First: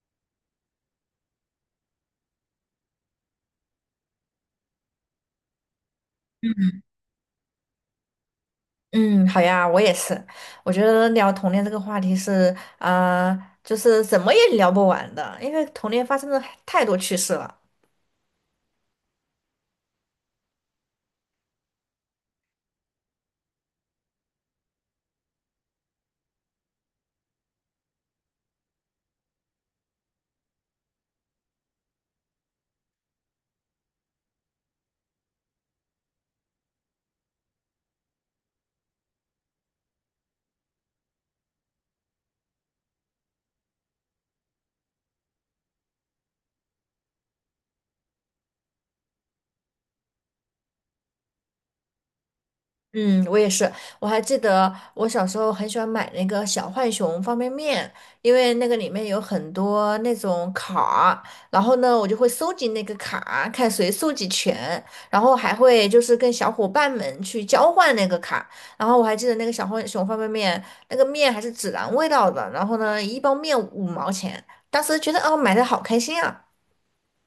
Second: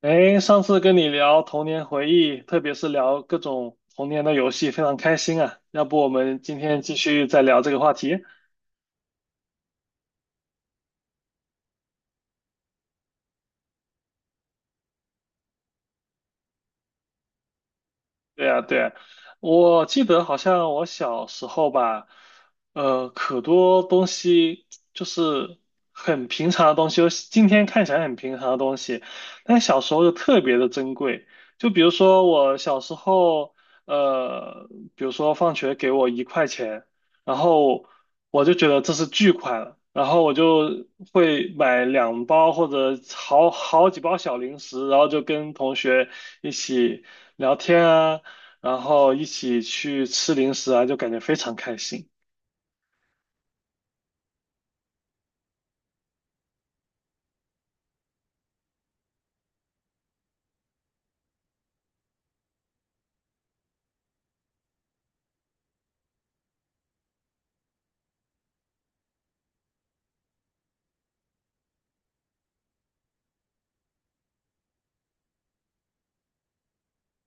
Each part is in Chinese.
哎，上次跟你聊童年回忆，特别是聊各种童年的游戏，非常开心啊。要不我们今天继续再聊这个话题？嗯，好呀，我也是。我觉得聊童年这个话题是，啊，就是怎么也聊不完的，因为童年发生的太多趣事了。对呀，对啊，我记得好像我小时候吧，可多东西就是很平常的东西，就是今天看起来很平常的东西，但小时候就特别的珍贵。就比如说我小时候，呃，比如说放学给我1块钱，然后我就觉得这是巨款了，然后我就会买两包或者好几包小零食，然后就跟同学一起，聊天啊，然后一起去吃零食啊，就感觉非常开心。嗯，我也是。我还记得我小时候很喜欢买那个小浣熊方便面，因为那个里面有很多那种卡儿。然后呢，我就会收集那个卡，看谁收集全，然后还会就是跟小伙伴们去交换那个卡。然后我还记得那个小浣熊方便面，那个面还是孜然味道的，然后呢，一包面五毛钱，当时觉得哦，买的好开心啊。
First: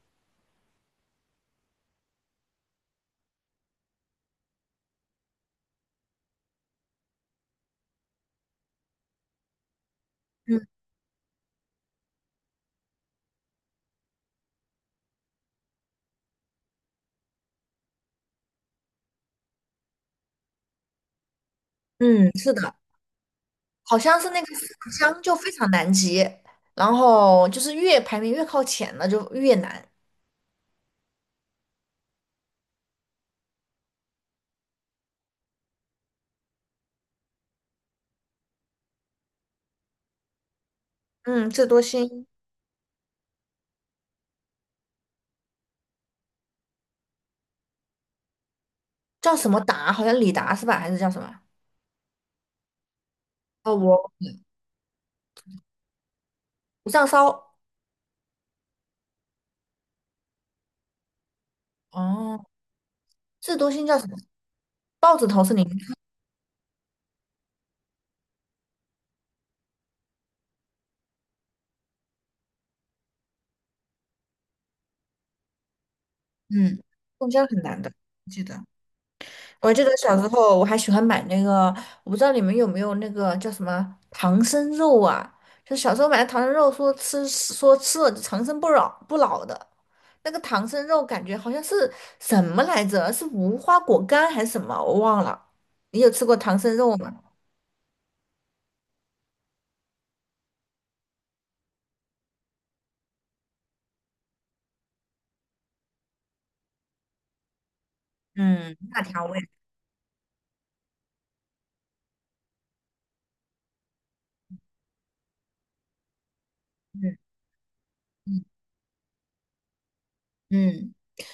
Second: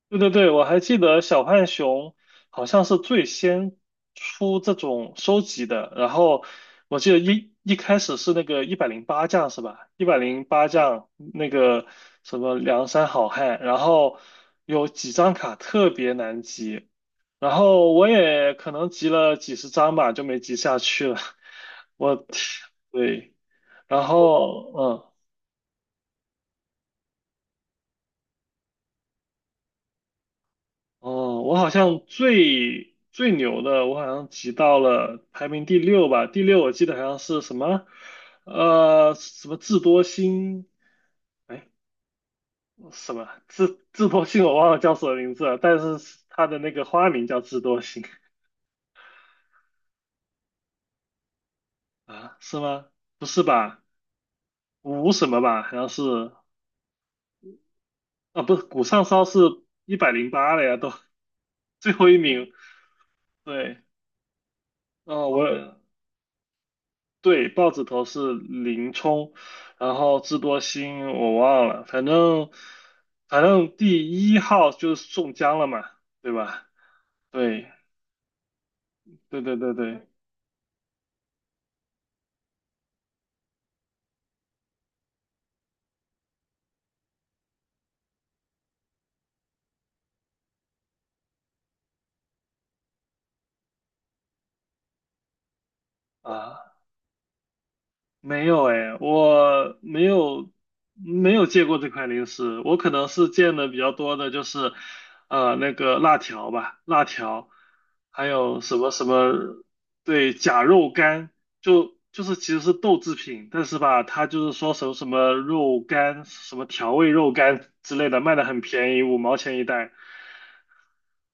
对对对，我还记得小浣熊好像是最先出这种收集的，然后我记得一开始是那个一百零八将是吧？一百零嗯八将那个什么梁山好汉，然后有几张卡特别难集，然后我也可能集了几十张吧，就没集下去了。我，嗯，是的。对，好然像是那个四后不嗯。像就非常难集，然后就是越排名越靠前了就越难。哦，我好像最最牛的，我好像挤到了排名第六吧，第六我记得好像是什么，什么智多星，嗯，智哎，多星什么智多星我忘了叫什么名字了，但是它的那个花名叫智多星叫什么达？好像李达是吧？还是叫什么？啊，是吗？不是哦，吧？我五什么吧？好像是不上烧。啊，不是谷上骚是一百零八了呀，都 最后一哦，名，智多对，星叫什么？豹子哦，头是零。我。对，豹子头是林冲，然后智多星我忘了，反正第一号就是宋江了嘛，对吧？嗯，中间很对难的，记得。对对对我记得对小时候我还喜欢买那个，我不知道你们有没有那个叫什么唐僧肉啊？就小时候买的唐僧肉，说吃了长生不老不老的。那个唐僧肉感觉好像是什么来着？是无花果干还是什么？我忘了。你有吃过唐啊。僧肉吗？没有哎，我没有见过这款零食，我可能是见的比较多的就是，那个辣条吧，辣条，还有嗯什么辣什条味。么，对，假肉干，就是其实是豆制品，但是吧，它就是说什么什么肉干，什么调味嗯肉干之类的，卖嗯。的很便宜，五毛钱一袋。嗯，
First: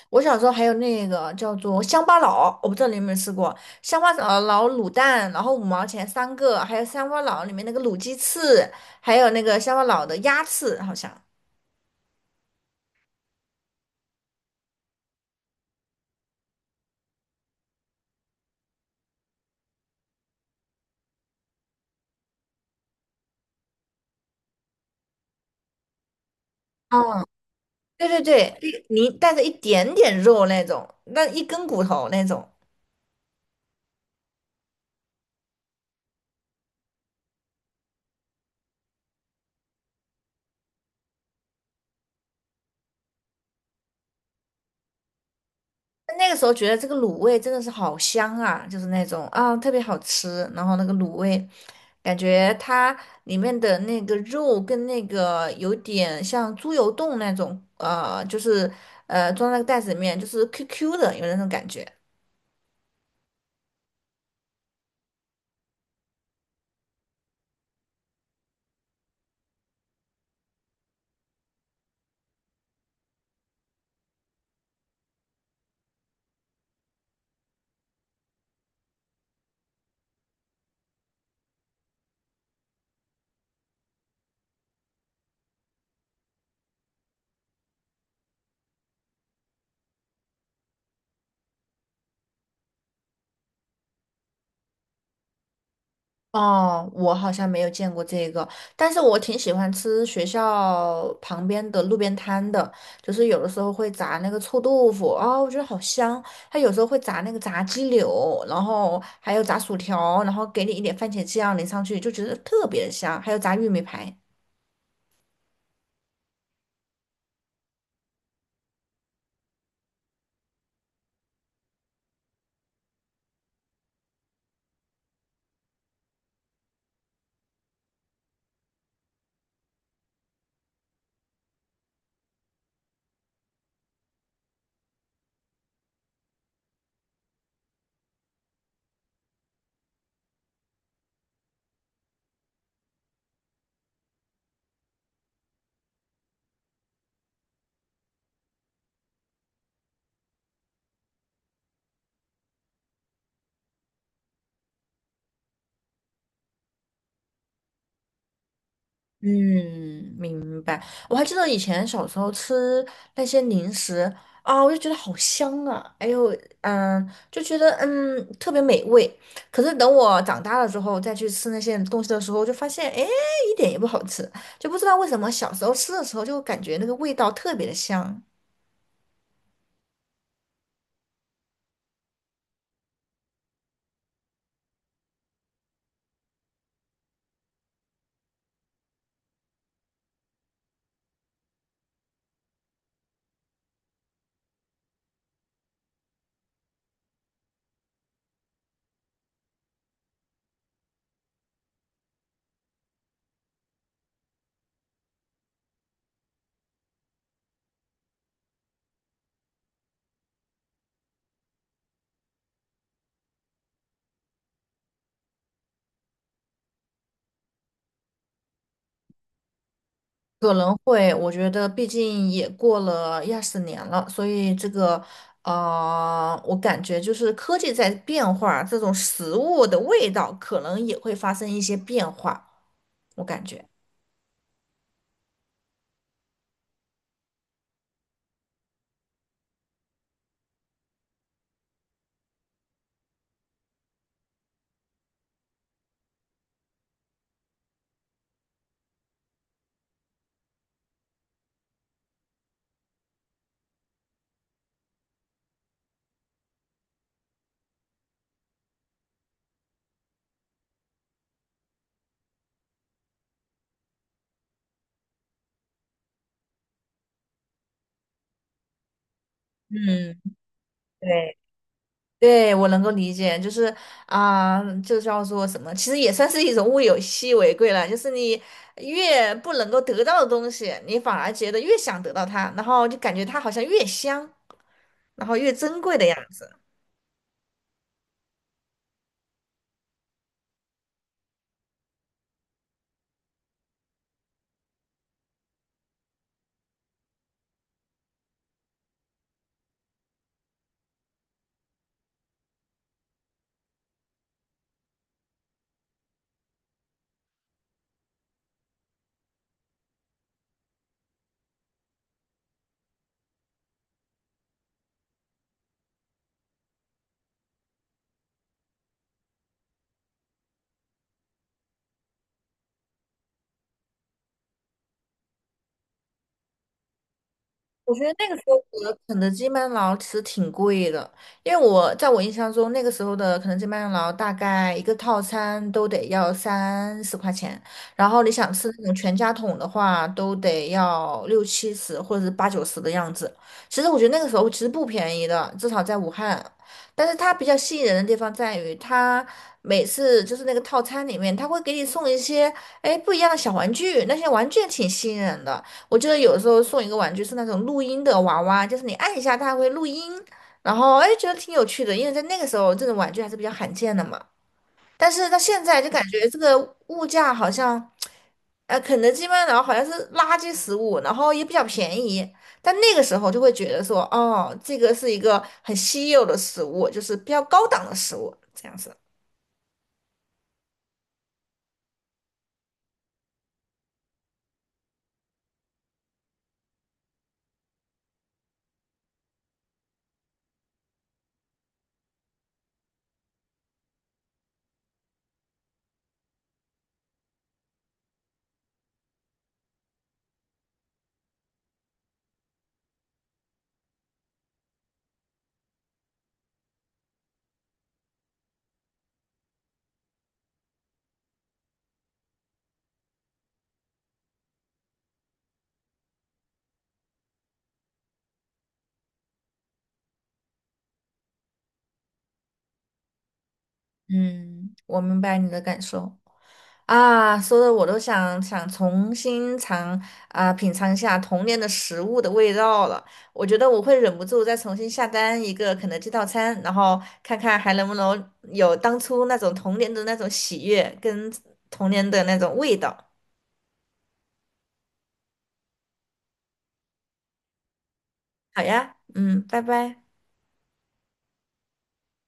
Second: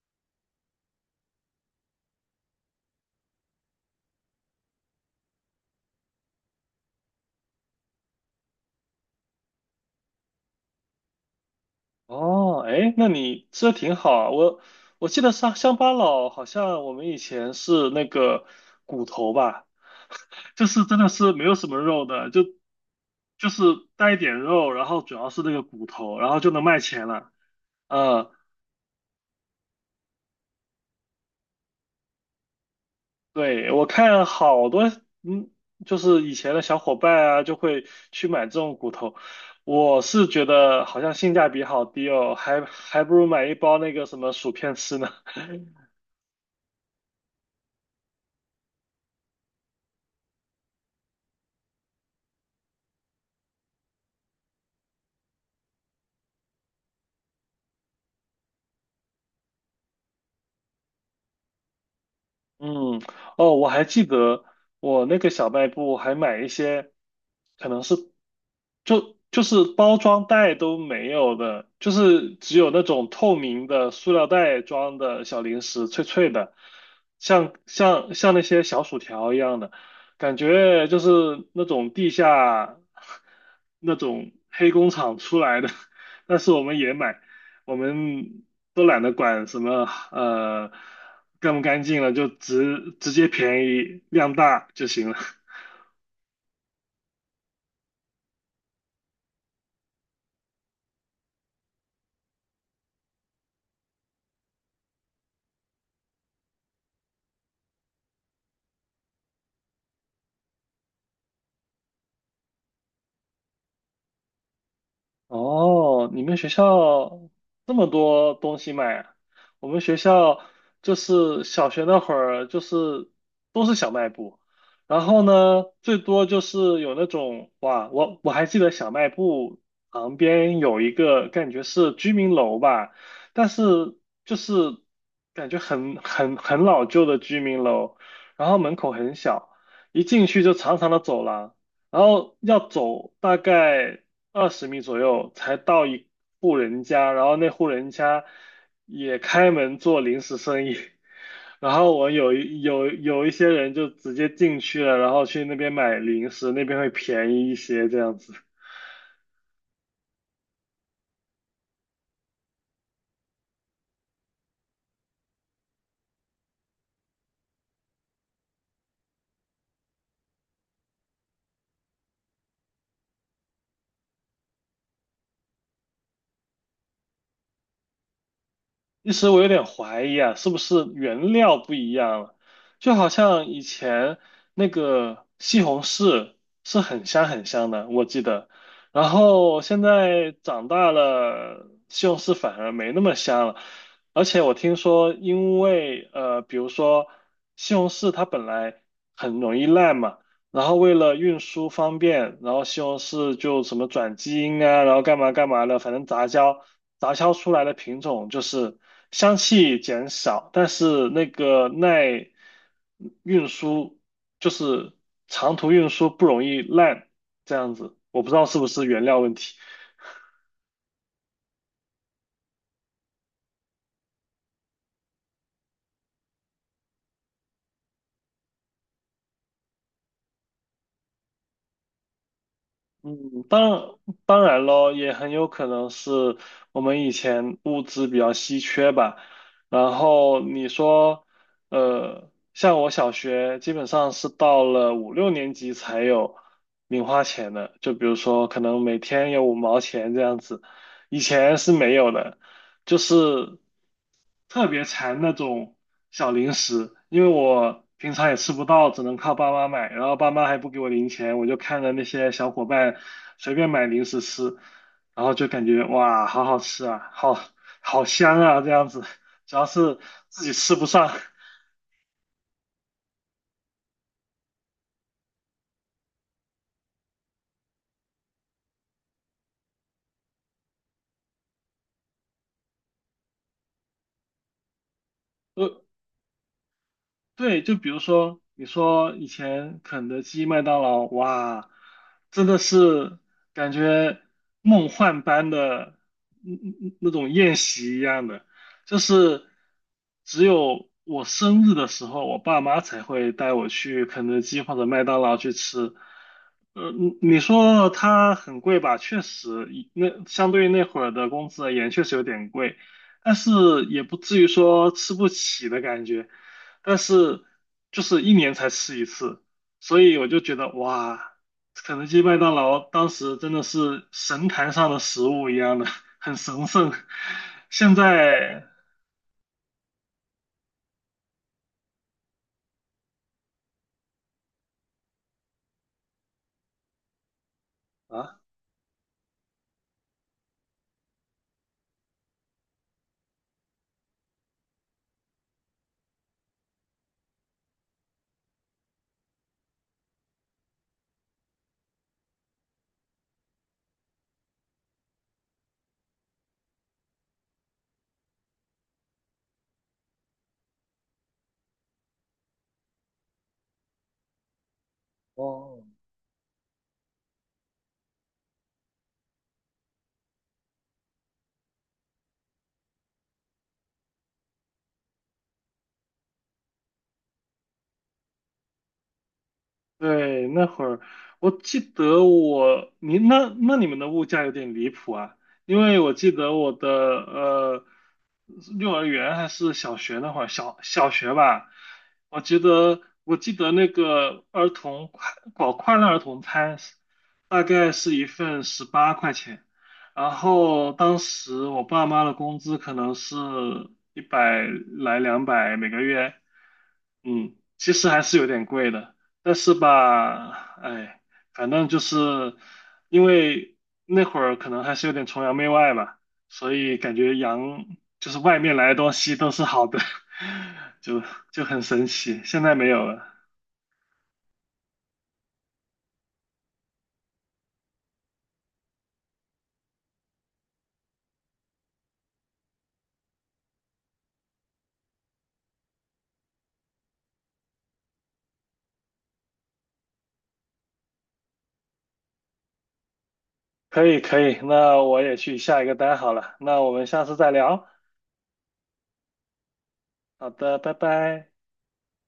我小时候还有那个叫做乡巴佬，我不知道你有没有吃过乡巴佬卤蛋，然后五毛钱三个，还有乡巴佬里面那个卤鸡翅，还有那个乡巴佬的鸭翅，好像。哦，哎，那你吃的挺好啊。我记得乡巴佬好像我们以前是那个骨头吧，就是真的是没有什么肉的，就是带一点肉，然后主要是那个骨头，然后就能卖钱嗯，了。对对嗯，对，你带着一点点肉那种，那一根骨头那种。对，我看好多，嗯，就是以前的小伙伴啊，就会去买这种骨头。我是觉得好像性价比好低哦，还不如买一包那个什么薯片吃呢。那个时候觉得这个卤味真的是好香啊，就是那种啊特别好吃，然后那个卤味。感觉它里面的那个肉跟那个有点像猪油冻那种，就是装在那个袋子里面，就是 QQ 的，有那种感觉。嗯，哦，我还记得我那个小卖部还买一些，可能是就是包装袋都没有的，就是只有那种透明的塑料袋装的小零食，脆脆的，像那些小薯条一样的，感觉就是那种地下 那种黑工厂出来的，但是我们也买。我们都懒得管什么呃干不干净了，就直接便宜量大就行了。哦，我好像没有见过这个，但是我挺喜欢吃学校旁边的路边摊的，就是有的时候会炸那个臭豆腐，啊、我觉得好香。它有时候会炸那个炸鸡柳，然后还有炸薯条，然后给你一点番茄酱淋上去，就觉得特别的香。还有炸玉米排。哦，你们学校这么多东西卖啊？我们学校就是小学那会儿，就是都是小卖部，然后呢，最多就是有那种哇，我还记得小卖部旁边有一个感觉是居民楼吧，但是就是感觉很老旧的居民楼，然后门口很小，一进去就长长的走廊。然后要走大概20米左右才到一户人家，然后那户人家也开门做零食生意，然后我有一有有一些人就直接进去了，然后去那边买零食，那边会便宜一些这样子。嗯，明白。我还记得以前小时候吃那些零食啊，我就觉得好香啊，哎呦，嗯，就觉得特别美味。可是等我长大了之后再去吃那些东西的时候，就发现哎一点也不好吃，就不知道为什么小时候吃的时候就感觉那个味道特别的香。一时我有点怀疑啊，是不是原料不一样了？就好像以前那个西红柿是很香很香的，我记得。然后现在长大了，西红柿反而没那么香了。而且我听说，因为比如说西红柿它本来很容易烂嘛。然后为了运输方便，然后西红柿就什么转基因啊，然后干嘛干嘛的，反正杂交出来的品种就是香气减少，但是那个耐运输就是长途运输不容易烂，这样子，我不知道是不是原料问题。可能会，我觉得毕竟也过了一二十年了，所以这个，我感觉就是科技在变化，这种食物的味道可能也会发生一些变化，我嗯，感当觉。然当然咯，也很有可能是我们以前物资比较稀缺吧。然后你说，像我小学基本上是到了五六年级才有零花钱的，就比如说可能每天有五毛钱这样子，以前是没有的。就是特别馋那种小零食，因为我平常也吃不到，只能靠爸妈买，然后爸妈还不给我零钱，我就看着那些小伙伴随便买零食吃，然后就感觉哇，好好吃啊，好好香啊，这样子，主要是嗯，自己吃不上，对，对，我能够理解，就是啊、就叫做什么，其实也算是一种物有稀为贵了。就是你越不能够得到的东西，你反而觉得越想得到它，然后就感觉它好像越香，然后越珍呃，贵的样子。对，就比如说，你说以前肯德基、麦当劳，哇，真的是感觉梦幻般的那种宴席一样的，就是只有我生日的时候，我爸妈才会带我去肯德基或者麦当劳去吃。你说它很贵吧？确实，以那相对于那会儿的工资而言，确实有点贵，但是也不至于说吃不起的感觉。但是就是一年才吃一次，所以我就觉得哇，肯德基、麦当劳当时真的是神坛上的食物一样的，很神圣。现我觉得那个时候在的肯德基、麦当劳其实挺贵的，因为我在我印象中，那个时候的肯德基、麦当劳大概一个套餐都得要30块钱，然后你啊，想吃那种全家桶的话，都得要六七十或者是八九十的样子。其实我觉得那个时候其实不便宜的，至少在武汉。但是它比较吸引人的地方在于，它每次就是那个套餐里面，它会给你送一些哎不一样的小玩具，那些玩具也挺吸引人的。我记得有时候送一个玩具是那种录音的娃娃，就是你按一下它会录音，然后哎觉得挺有趣的，因为在那个时候这种玩具还是比较罕见的嘛。但是到现在哦，就感觉这个物价好像，肯德基、麦当劳好像是垃圾食物，然后也比较便宜。但那个时候就会觉得说，哦，这个是一个很稀有的食物，就是比较高档的食物，这样子。对，那会儿我记得我，你那那你们的物价有点离谱啊，因为我记得我的幼儿园还是小学那会儿，小学吧，我记得那个儿童快搞快乐儿童餐，大概是一份18块钱，然后当时我爸妈的工资可能是一百来两百每个月。嗯，其实还是有点贵的，但是吧，哎，反正就是因为那会儿可能还是有点崇洋媚外吧，所以感觉洋就是外面来的东西都是好的，就就很神奇。现在没有了。嗯，我明白你的感受。啊，说的我都想想重新尝啊、品尝一下童年的食物的味道了。我觉得我会忍不住再重新下单一个肯德基套餐，然后看看还能不能有当初那种童年的那种喜悦跟童年的那种味道。可以可以，那我也去下一个单好了，那我们下次再聊。好呀，嗯，拜拜。好的，拜拜。